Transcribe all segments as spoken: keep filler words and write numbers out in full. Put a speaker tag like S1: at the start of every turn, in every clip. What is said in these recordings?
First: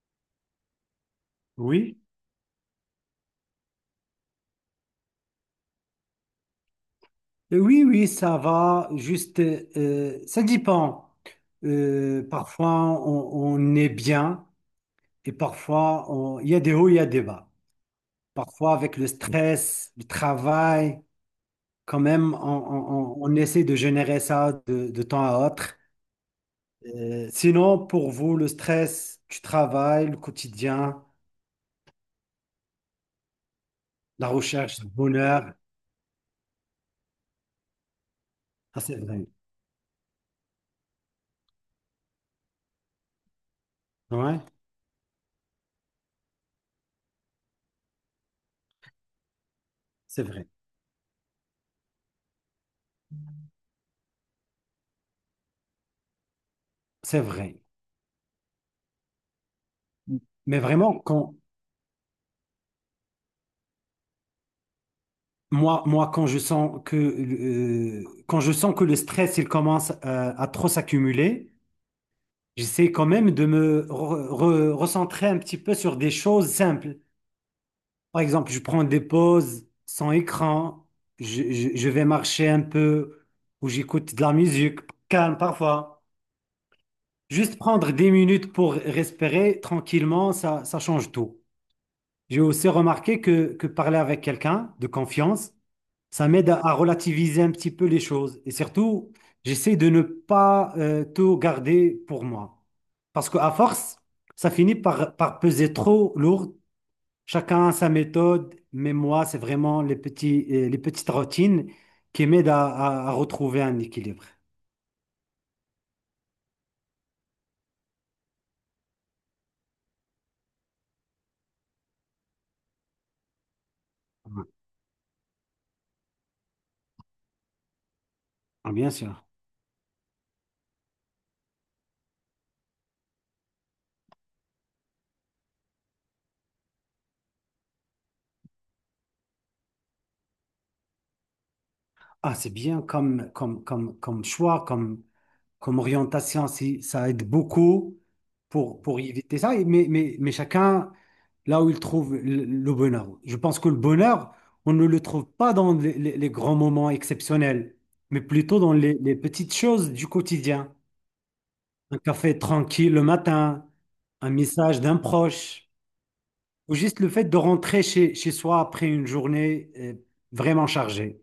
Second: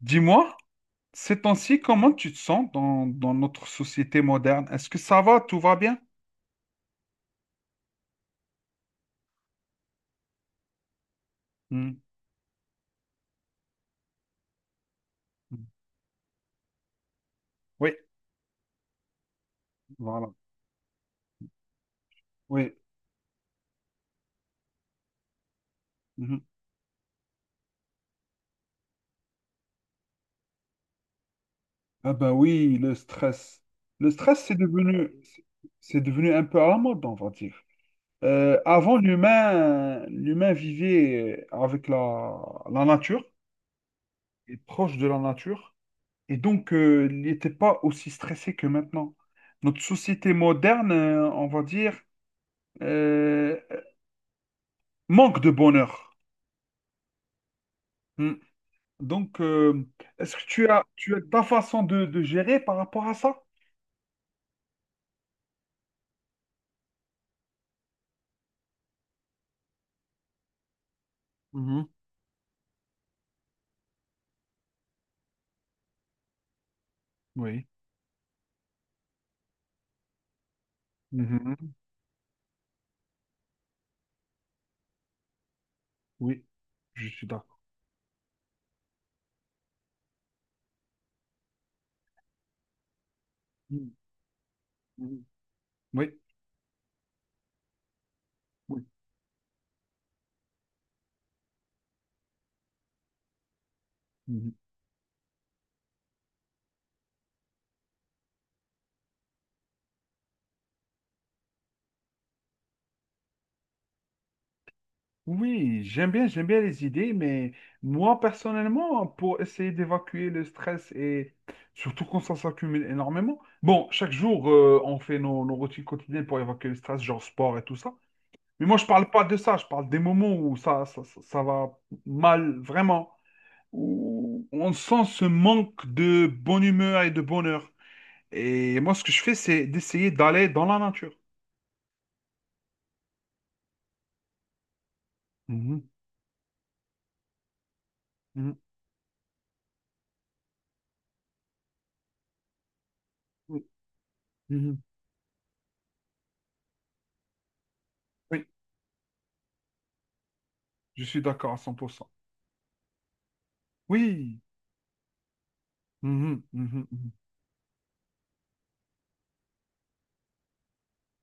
S1: Dis-moi, ces temps-ci,
S2: Oui,
S1: comment tu te sens dans, dans notre société moderne? Est-ce que ça va, tout va bien?
S2: Euh, oui, oui, ça va. Juste, euh, ça dépend.
S1: Hmm,
S2: Euh, parfois, on, on est bien et
S1: hmm.
S2: parfois, on- il y a des hauts, il y a des bas.
S1: Oui,
S2: Parfois, avec le stress, le
S1: voilà.
S2: travail, quand même, on,
S1: Oui.
S2: on- on- on essaie de générer ça de, de temps à autre.
S1: Mhm.
S2: Euh, sinon, pour vous, le stress du travail, le quotidien,
S1: Ah ben oui, le stress. Le
S2: la
S1: stress, c'est
S2: recherche du
S1: devenu,
S2: bonheur,
S1: c'est devenu un peu à la mode, on va dire. Euh,
S2: ah,
S1: avant,
S2: c'est vrai.
S1: l'humain, l'humain vivait avec la, la nature,
S2: Ouais,
S1: et proche de la nature, et donc euh, il n'était pas aussi stressé que maintenant. Notre
S2: c'est
S1: société
S2: vrai,
S1: moderne, euh, on va dire, euh, manque de bonheur.
S2: c'est vrai.
S1: Hmm. Donc, euh, est-ce que
S2: Mais
S1: tu as,
S2: vraiment,
S1: tu as
S2: quand,
S1: ta façon de, de gérer par rapport à ça?
S2: Moi, moi, quand je sens que, euh, quand je sens que le stress, il commence euh, à trop s'accumuler,
S1: Mhm.
S2: j'essaie quand même de me re- re- recentrer un petit peu sur des choses simples.
S1: Oui.
S2: Par exemple, je prends des pauses sans écran, je,
S1: Mhm.
S2: je- je vais marcher un peu ou j'écoute de la musique calme parfois.
S1: Oui, je suis
S2: Juste
S1: d'accord.
S2: prendre des minutes pour respirer tranquillement, ça, ça change tout. J'ai aussi remarqué que, que
S1: Mhm.
S2: parler avec quelqu'un de
S1: Mhm.
S2: confiance,
S1: Oui.
S2: ça m'aide à à relativiser un petit peu les choses. Et
S1: Oui.
S2: surtout, j'essaie de ne pas euh, tout garder pour moi. Parce qu'à force, ça
S1: Mhm.
S2: finit par, par peser trop lourd. Chacun a sa méthode, mais moi, c'est vraiment les petits, euh, les petites routines qui m'aident à, à- à retrouver un équilibre.
S1: Oui, j'aime bien, j'aime bien les idées, mais moi, personnellement, pour essayer d'évacuer le stress et surtout quand ça s'accumule énormément, bon, chaque jour, euh, on fait nos, nos routines quotidiennes pour évacuer le stress, genre sport et tout ça. Mais
S2: Ah,
S1: moi, je
S2: bien
S1: parle pas
S2: sûr.
S1: de ça, je parle des moments où ça, ça, ça ça va mal, vraiment. Où on sent ce manque de bonne humeur et de bonheur. Et moi, ce que je fais, c'est d'essayer d'aller dans la nature.
S2: Ah, c'est bien comme, comme, comme, comme choix, comme, comme
S1: Mhm,
S2: orientation, si- ça aide beaucoup
S1: mhm,
S2: pour, pour éviter ça. Et- mais, mais, mais chacun là où il trouve le, le bonheur. Je pense
S1: oui,
S2: que le bonheur, on
S1: mhm,
S2: ne le trouve pas dans les, les- les grands moments exceptionnels, mais
S1: oui,
S2: plutôt dans les, les petites choses du quotidien.
S1: je suis d'accord à cent pour
S2: Un
S1: cent.
S2: café tranquille le matin, un
S1: Oui,
S2: message d'un proche,
S1: mhm,
S2: ou
S1: mhm,
S2: juste le
S1: mhm.
S2: fait de rentrer chez, chez soi après une journée euh, vraiment chargée.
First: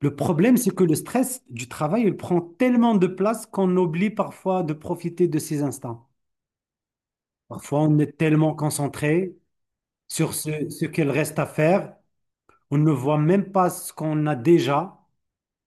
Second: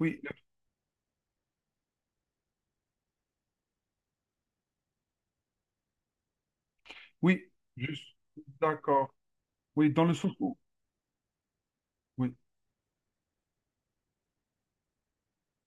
S2: Le problème, c'est que le stress du travail, il prend tellement de place qu'on oublie parfois de profiter de ces instants.
S1: oui,
S2: Parfois,
S1: je
S2: on
S1: suis
S2: est tellement
S1: d'accord.
S2: concentré
S1: Oui, dans le sens
S2: sur
S1: où...
S2: ce, ce qu'il reste à faire,
S1: Oui,
S2: on ne voit même pas ce qu'on a déjà.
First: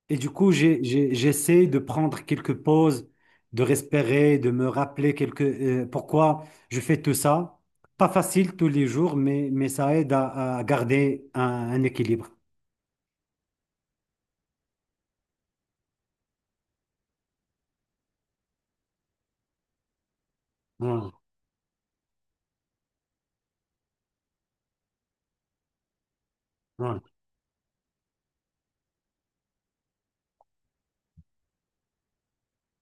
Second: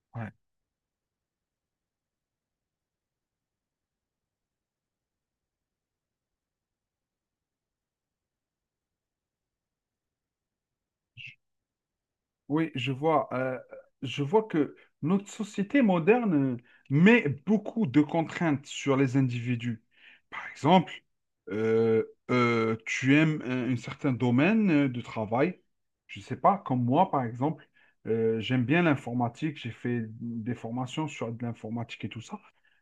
S2: Et
S1: ouais.
S2: du coup, j'ai- j'ai- j'essaie de prendre quelques pauses, de respirer, de me rappeler quelques, euh, pourquoi je fais tout ça. Pas facile tous les jours, mais, mais ça aide à, à garder un, un équilibre.
S1: Oui, je vois. Euh, je vois que notre société moderne euh, met beaucoup de contraintes sur les individus. Par exemple,
S2: Ouais,
S1: euh, euh, tu aimes un, un certain domaine euh, de travail. Je ne sais pas, comme
S2: ouais,
S1: moi, par exemple, euh, j'aime bien l'informatique. J'ai fait des formations sur de l'informatique et tout ça.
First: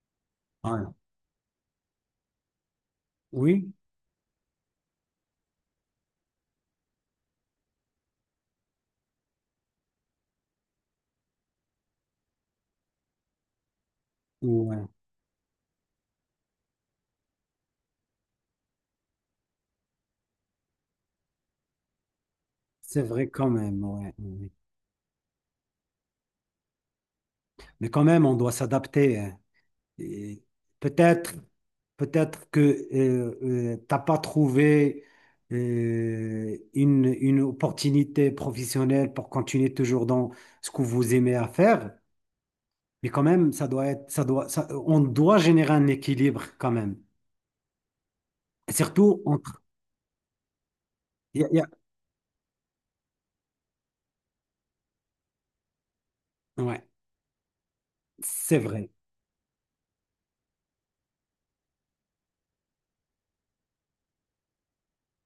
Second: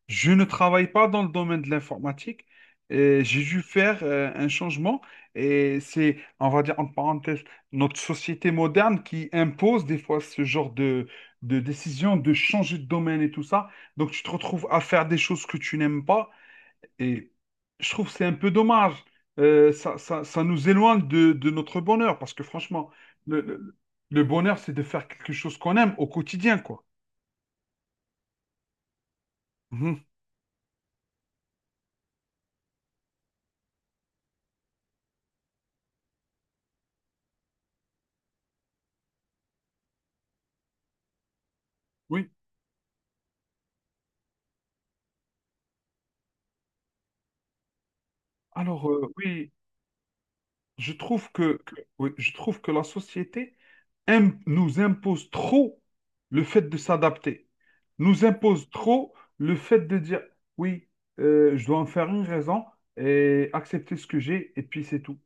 S1: Je ne
S2: ouais.
S1: travaille pas dans le domaine de l'informatique. Et j'ai dû
S2: Oui.
S1: faire euh, un changement et c'est, on va dire, en parenthèse, notre société moderne qui impose des fois ce genre de, de décision de changer de domaine et tout ça. Donc tu te retrouves à
S2: Ouais.
S1: faire des choses que tu n'aimes pas et je trouve que c'est un peu dommage. Euh, ça, ça, ça nous éloigne de, de notre bonheur parce que franchement,
S2: C'est vrai
S1: le,
S2: quand
S1: le-
S2: même, ouais.
S1: le
S2: Ouais. Ouais.
S1: bonheur, c'est de faire quelque chose qu'on aime au quotidien, quoi.
S2: Mais quand même, on doit s'adapter, hein.
S1: Mhm.
S2: Et peut-être, peut-être que euh, euh, t'as pas trouvé euh, une, une opportunité professionnelle pour continuer toujours dans ce que vous aimez à faire.
S1: Oui.
S2: Mais quand même, ça doit être, ça doit, ça- on doit générer un équilibre quand même. Et
S1: Alors, euh,
S2: surtout
S1: oui,
S2: entre,
S1: je trouve
S2: il y a-
S1: que,
S2: il y
S1: que- oui, je trouve que la société im- nous impose trop le
S2: a-
S1: fait de
S2: ouais,
S1: s'adapter, nous
S2: c'est
S1: impose
S2: vrai.
S1: trop le fait de dire oui, euh, je dois en faire une raison et accepter ce que j'ai et puis c'est tout.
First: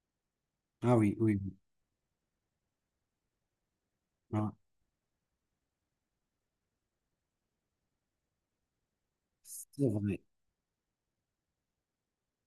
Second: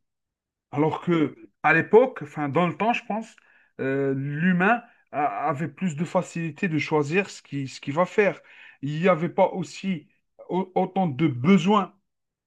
S2: Ah
S1: Alors
S2: oui,
S1: que
S2: oui, oui.
S1: à l'époque, enfin dans le temps, je pense, euh,
S2: Ah,
S1: l'humain a- avait plus de facilité de choisir ce qui, ce qu'il va faire. Il n'y avait pas
S2: c'est
S1: aussi
S2: vrai.
S1: au- autant de besoins.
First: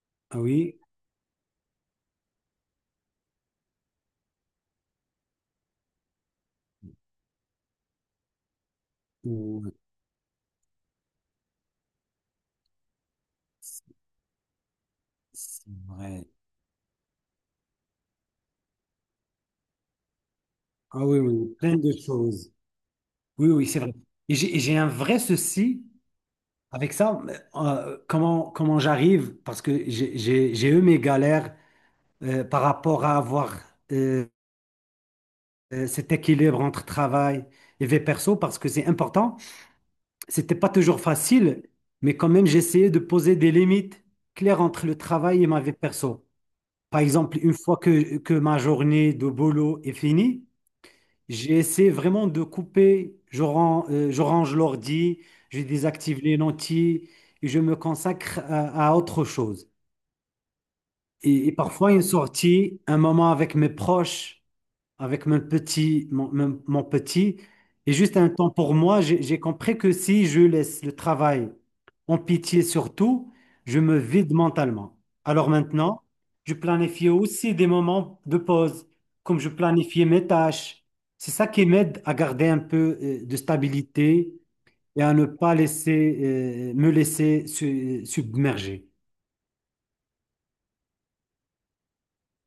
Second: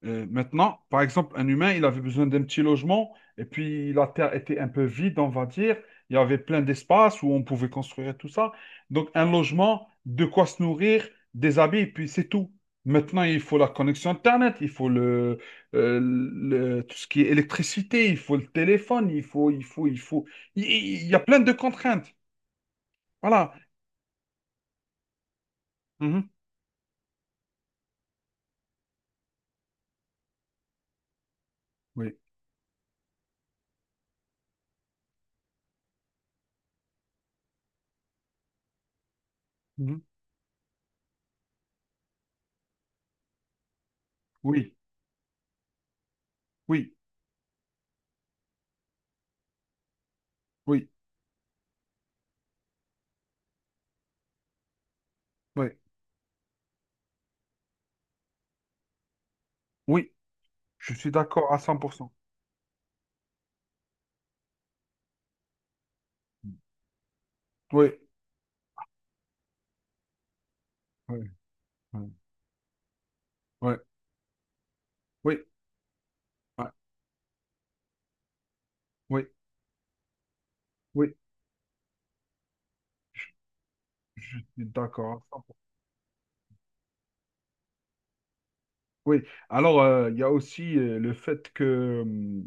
S1: euh,
S2: Ah oui,
S1: Maintenant, par exemple, un humain, il avait besoin d'un petit logement, et puis la terre était un peu vide, on va dire. Il y avait plein d'espace où on pouvait construire tout ça. Donc, un
S2: oui,
S1: logement, de quoi se nourrir, des habits, et puis c'est tout. Maintenant, il faut la
S2: c'est
S1: connexion Internet, il faut le,
S2: c'est
S1: euh,
S2: vrai.
S1: le- tout ce qui est électricité, il faut le téléphone, il faut, il faut, il faut. Il,
S2: Ah
S1: il y a
S2: oui, oui,
S1: plein de
S2: oui, plein de
S1: contraintes.
S2: choses. Oui,
S1: Voilà.
S2: oui, c'est vrai. Et j'ai j'ai un vrai souci
S1: Mhm.
S2: avec ça. euh, comment comment j'arrive, parce que j'ai j'ai- j'ai eu mes galères
S1: Oui.
S2: euh, par rapport à avoir euh, euh, cet équilibre entre travail et vie perso, parce que c'est important.
S1: Mhm.
S2: C'était pas toujours facile, mais quand même, j'essayais de poser des limites claires
S1: Oui.
S2: entre le travail et ma vie perso.
S1: Oui.
S2: Par exemple, une fois que, que ma journée de boulot est finie,
S1: Oui.
S2: j'ai essayé vraiment de couper, je, ran- euh, je range l'ordi, je
S1: Oui.
S2: désactive les lentilles et je me consacre à, à autre chose.
S1: Oui. Je suis
S2: Et, et
S1: d'accord à
S2: parfois une
S1: cent pour cent.
S2: sortie, un moment avec mes proches, avec mon petit, mon, mon- mon petit. Et
S1: Oui.
S2: juste un temps pour moi, j'ai j'ai compris que si je laisse le
S1: Oui.
S2: travail
S1: Ouais.
S2: en pitié surtout,
S1: Ouais.
S2: je me vide mentalement.
S1: Oui,
S2: Alors maintenant, je
S1: ouais.
S2: planifie aussi des moments de pause,
S1: Oui,
S2: comme je planifiais mes tâches.
S1: oui,
S2: C'est ça qui m'aide à garder un peu euh, de stabilité et
S1: d'accord.
S2: à
S1: À
S2: ne pas
S1: cent pour cent.
S2: laisser, euh, me laisser su- submerger.
S1: Oui, alors euh, il y a aussi euh, le fait que hum,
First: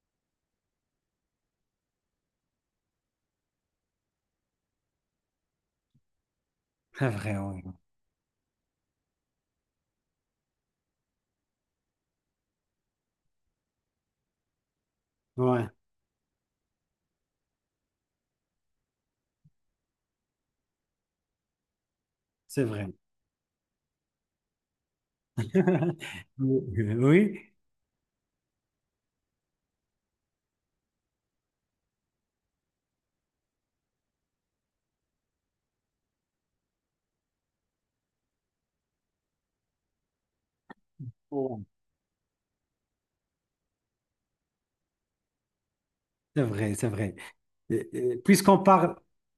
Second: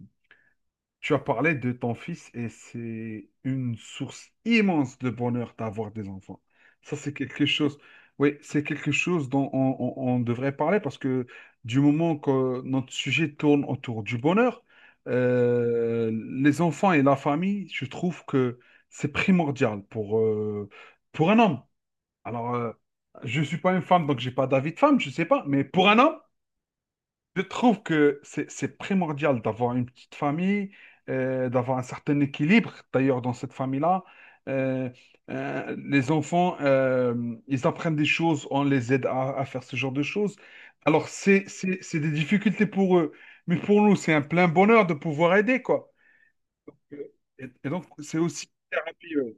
S1: tu as parlé de ton fils et c'est une source immense de bonheur d'avoir des enfants. Ça,
S2: C'est
S1: c'est
S2: vrai,
S1: quelque
S2: oui.
S1: chose, oui, c'est quelque chose dont on, on- on devrait parler parce que du moment que notre sujet tourne autour du bonheur,
S2: Ouais,
S1: euh, les enfants et la famille, je trouve que c'est primordial pour, euh, pour un homme. Alors,
S2: c'est
S1: euh,
S2: vrai.
S1: je ne suis pas une femme, donc j'ai pas d'avis de femme, je ne sais pas. Mais pour un homme, je trouve que c'est c'est primordial d'avoir une petite famille, euh, d'avoir un certain équilibre. D'ailleurs, dans cette famille-là, euh, euh, les enfants, euh, ils apprennent des choses, on les aide à, à faire ce genre de choses. Alors, c'est,
S2: Oui.
S1: c'est, c'est des difficultés pour eux. Mais pour nous, c'est un plein bonheur de pouvoir aider, quoi.
S2: C'est vrai, c'est vrai.
S1: Et, et donc,
S2: Et- et
S1: c'est aussi
S2: Puisqu'on
S1: une
S2: parle,
S1: thérapie. euh.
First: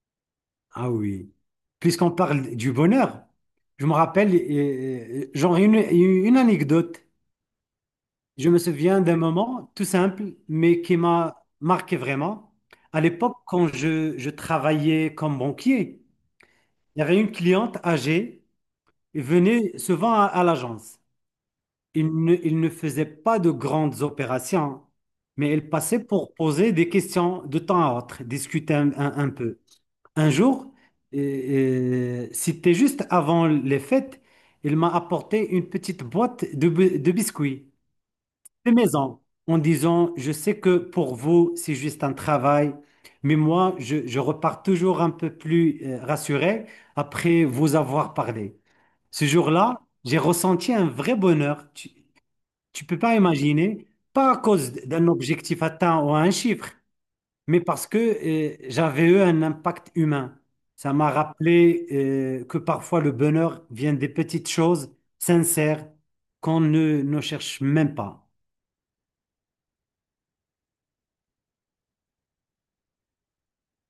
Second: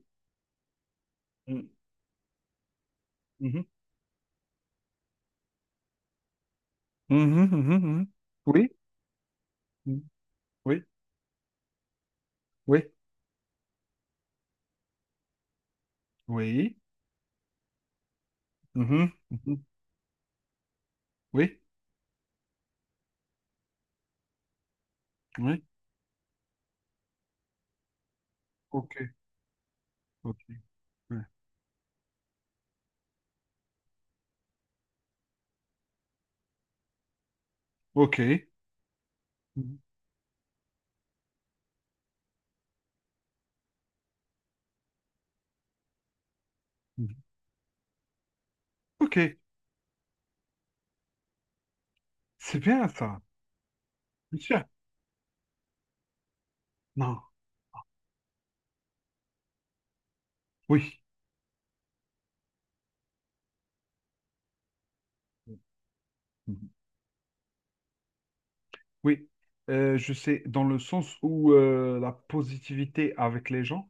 S2: ah oui,
S1: Mm.
S2: puisqu'on parle du bonheur,
S1: Mhm.
S2: je me rappelle, euh, euh, genre une, une anecdote.
S1: Mhm, mhm, mhm.
S2: Je me
S1: Oui,
S2: souviens d'un moment tout
S1: mm.
S2: simple, mais
S1: Oui,
S2: qui m'a marqué vraiment.
S1: oui.
S2: À l'époque, quand je, je travaillais comme banquier,
S1: Oui.
S2: il y avait une cliente âgée,
S1: Mhm,
S2: elle
S1: mhm.
S2: venait souvent à, à l'agence.
S1: Oui.
S2: Il ne, il ne faisait pas de grandes opérations, mais
S1: Oui.
S2: elle passait pour poser des questions de temps à autre, discuter un
S1: Ok.
S2: un- un peu. Un
S1: Ok.
S2: jour, euh,
S1: Ouais.
S2: euh, c'était juste avant les fêtes, il m'a apporté une petite boîte de, bi- de biscuits
S1: Ok.
S2: de maison en
S1: Mhm,
S2: disant, je sais que pour vous, c'est juste un travail, mais moi, je, je repars toujours un peu plus euh, rassuré
S1: mhm.
S2: après vous avoir parlé.
S1: Ok.
S2: Ce jour-là, j'ai ressenti un vrai bonheur. Tu,
S1: C'est
S2: tu
S1: bien
S2: peux pas
S1: ça.
S2: imaginer, pas à
S1: Bien sûr.
S2: cause d'un objectif atteint ou un chiffre,
S1: Non.
S2: mais parce que euh, j'avais eu un impact humain. Ça
S1: Oui.
S2: m'a rappelé euh, que parfois le bonheur vient des petites choses sincères qu'on
S1: Mhm.
S2: ne, ne cherche même pas.
S1: Oui. Euh, je sais, dans le sens où euh, la positivité avec les gens,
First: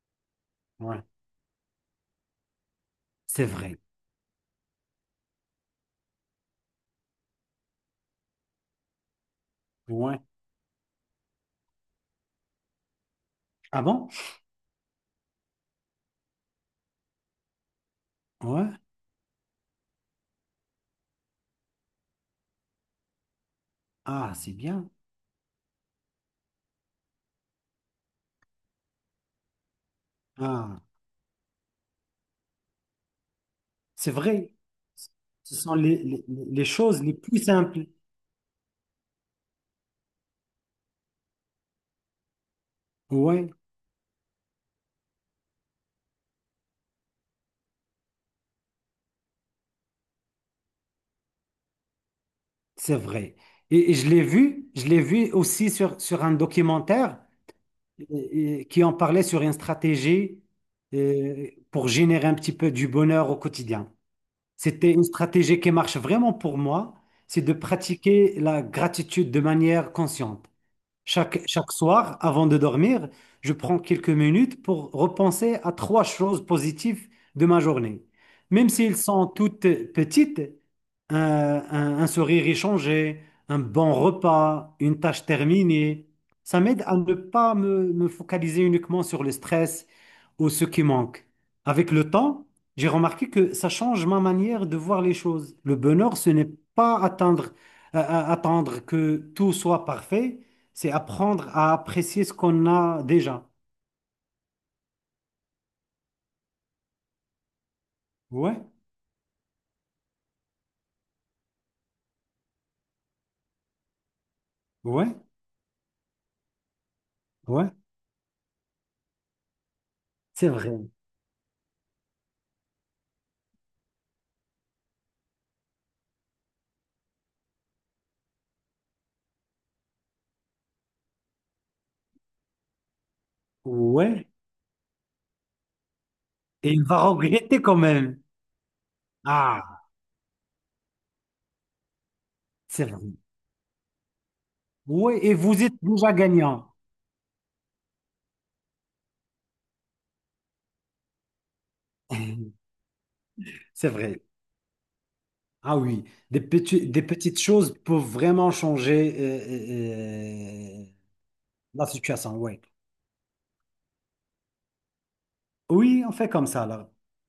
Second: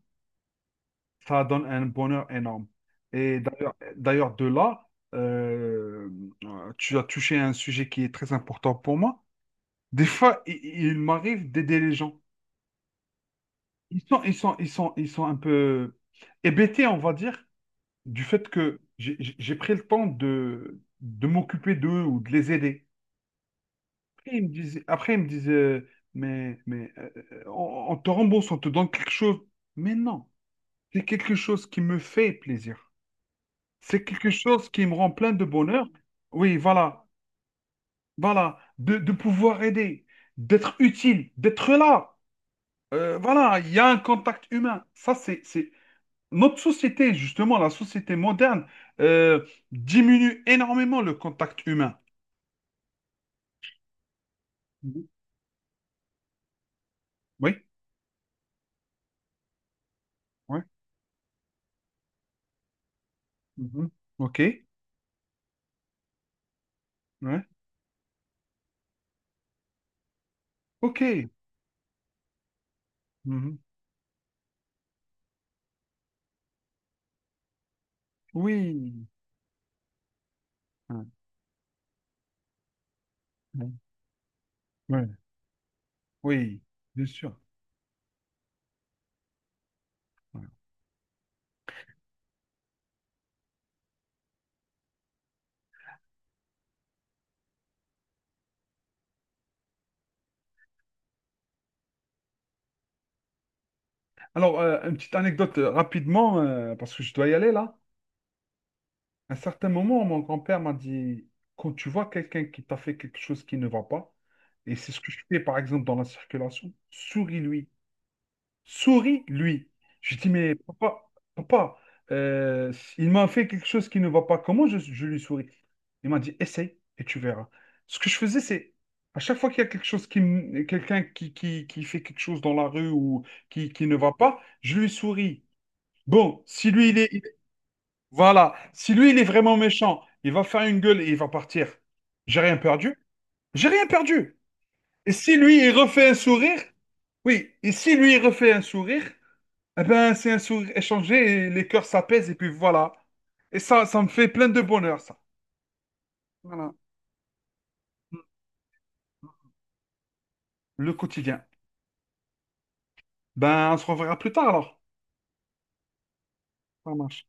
S2: Ouais,
S1: ça donne un bonheur énorme. Et
S2: c'est
S1: d'ailleurs,
S2: vrai.
S1: d'ailleurs de là, euh, euh, tu as touché à un sujet qui est très important pour moi. Des
S2: Ouais.
S1: fois, il, il m'arrive d'aider les gens.
S2: Ah
S1: Ils
S2: bon?
S1: sont, ils sont, ils sont, ils sont un peu hébétés, on va dire, du fait
S2: Ouais.
S1: que j'ai j'ai- pris le temps de, de m'occuper d'eux ou de les aider.
S2: Ah,
S1: Après, ils me
S2: c'est
S1: disaient,
S2: bien.
S1: après, ils me disaient, euh, mais, mais euh, euh, on, on te rembourse, on te donne quelque chose. Mais non,
S2: Ah,
S1: c'est quelque chose qui me fait plaisir. C'est
S2: c'est
S1: quelque
S2: vrai.
S1: chose qui me rend plein de
S2: Ce sont
S1: bonheur.
S2: les, les-
S1: Oui,
S2: les choses
S1: voilà,
S2: les plus simples.
S1: voilà, de, de pouvoir aider, d'être utile, d'être là. Euh,
S2: Ouais,
S1: voilà, il y a un contact humain. Ça, c'est, c'est, notre société, justement, la société moderne, euh, diminue énormément le contact humain.
S2: c'est vrai. Et, et je l'ai vu, je l'ai
S1: Mhm.
S2: vu aussi sur, sur un documentaire.
S1: Oui,
S2: et- et qui en parlait sur une stratégie
S1: oui.
S2: euh, pour générer un petit peu du bonheur au
S1: Mhm.
S2: quotidien.
S1: OK.
S2: C'était une stratégie qui marche vraiment pour moi, c'est
S1: Ouais.
S2: de pratiquer la gratitude de manière consciente.
S1: OK.
S2: Chaque, chaque soir, avant de dormir, je
S1: Mhm.
S2: prends quelques minutes pour repenser à trois choses positives de ma journée. Même s'ils
S1: Oui.
S2: sont toutes petites,
S1: Ouais,
S2: un, un- un sourire échangé, un
S1: ouais,
S2: bon repas, une
S1: ouais,
S2: tâche terminée,
S1: oui,
S2: ça m'aide à
S1: bien
S2: ne
S1: sûr.
S2: pas me, me focaliser uniquement sur le stress
S1: Ouais.
S2: ou ce qui manque. Avec le temps, j'ai remarqué que ça change ma manière de voir les choses. Le bonheur, ce n'est pas attendre euh, euh, attendre que tout soit parfait, c'est apprendre à apprécier ce qu'on a déjà.
S1: Alors, euh, une petite anecdote euh, rapidement, euh, parce que je dois y aller là.
S2: Ouais,
S1: À un certain moment, mon grand-père m'a dit, quand tu vois quelqu'un qui t'a fait quelque chose qui ne va pas, et c'est ce que
S2: ouais,
S1: je fais par exemple dans la circulation, souris-lui.
S2: ouais,
S1: Souris, lui. Je dis,
S2: c'est
S1: mais
S2: vrai.
S1: papa, papa, euh, il m'a fait quelque chose qui ne va pas. Comment je, je lui souris? Il m'a dit, essaye et tu verras. Ce que je faisais, c'est à chaque fois qu'il y a quelque chose qui, m- quelqu'un qui, qui, qui fait quelque chose dans la rue ou qui, qui ne va
S2: Ouais,
S1: pas, je lui souris. Bon, si
S2: et il
S1: lui, il
S2: va
S1: est, il-
S2: regretter quand même.
S1: voilà, si lui, il est vraiment
S2: Ah,
S1: méchant, il va faire une gueule et il va partir. J'ai rien
S2: c'est
S1: perdu.
S2: vrai.
S1: J'ai rien perdu. Et
S2: Ouais, et
S1: si lui,
S2: vous
S1: il
S2: êtes
S1: refait
S2: déjà
S1: un sourire,
S2: gagnant.
S1: oui, et si lui, il refait un sourire, eh ben, c'est un sourire échangé et les cœurs s'apaisent et puis voilà. Et ça,
S2: C'est
S1: ça me
S2: vrai.
S1: fait plein de bonheur, ça.
S2: Ah oui, des
S1: Voilà.
S2: petits- des petites choses peuvent vraiment changer euh, euh, euh,
S1: Le quotidien.
S2: la situation. Ouais.
S1: Ben, on se reverra plus tard alors.
S2: Oui, on fait comme ça là.
S1: Ça marche.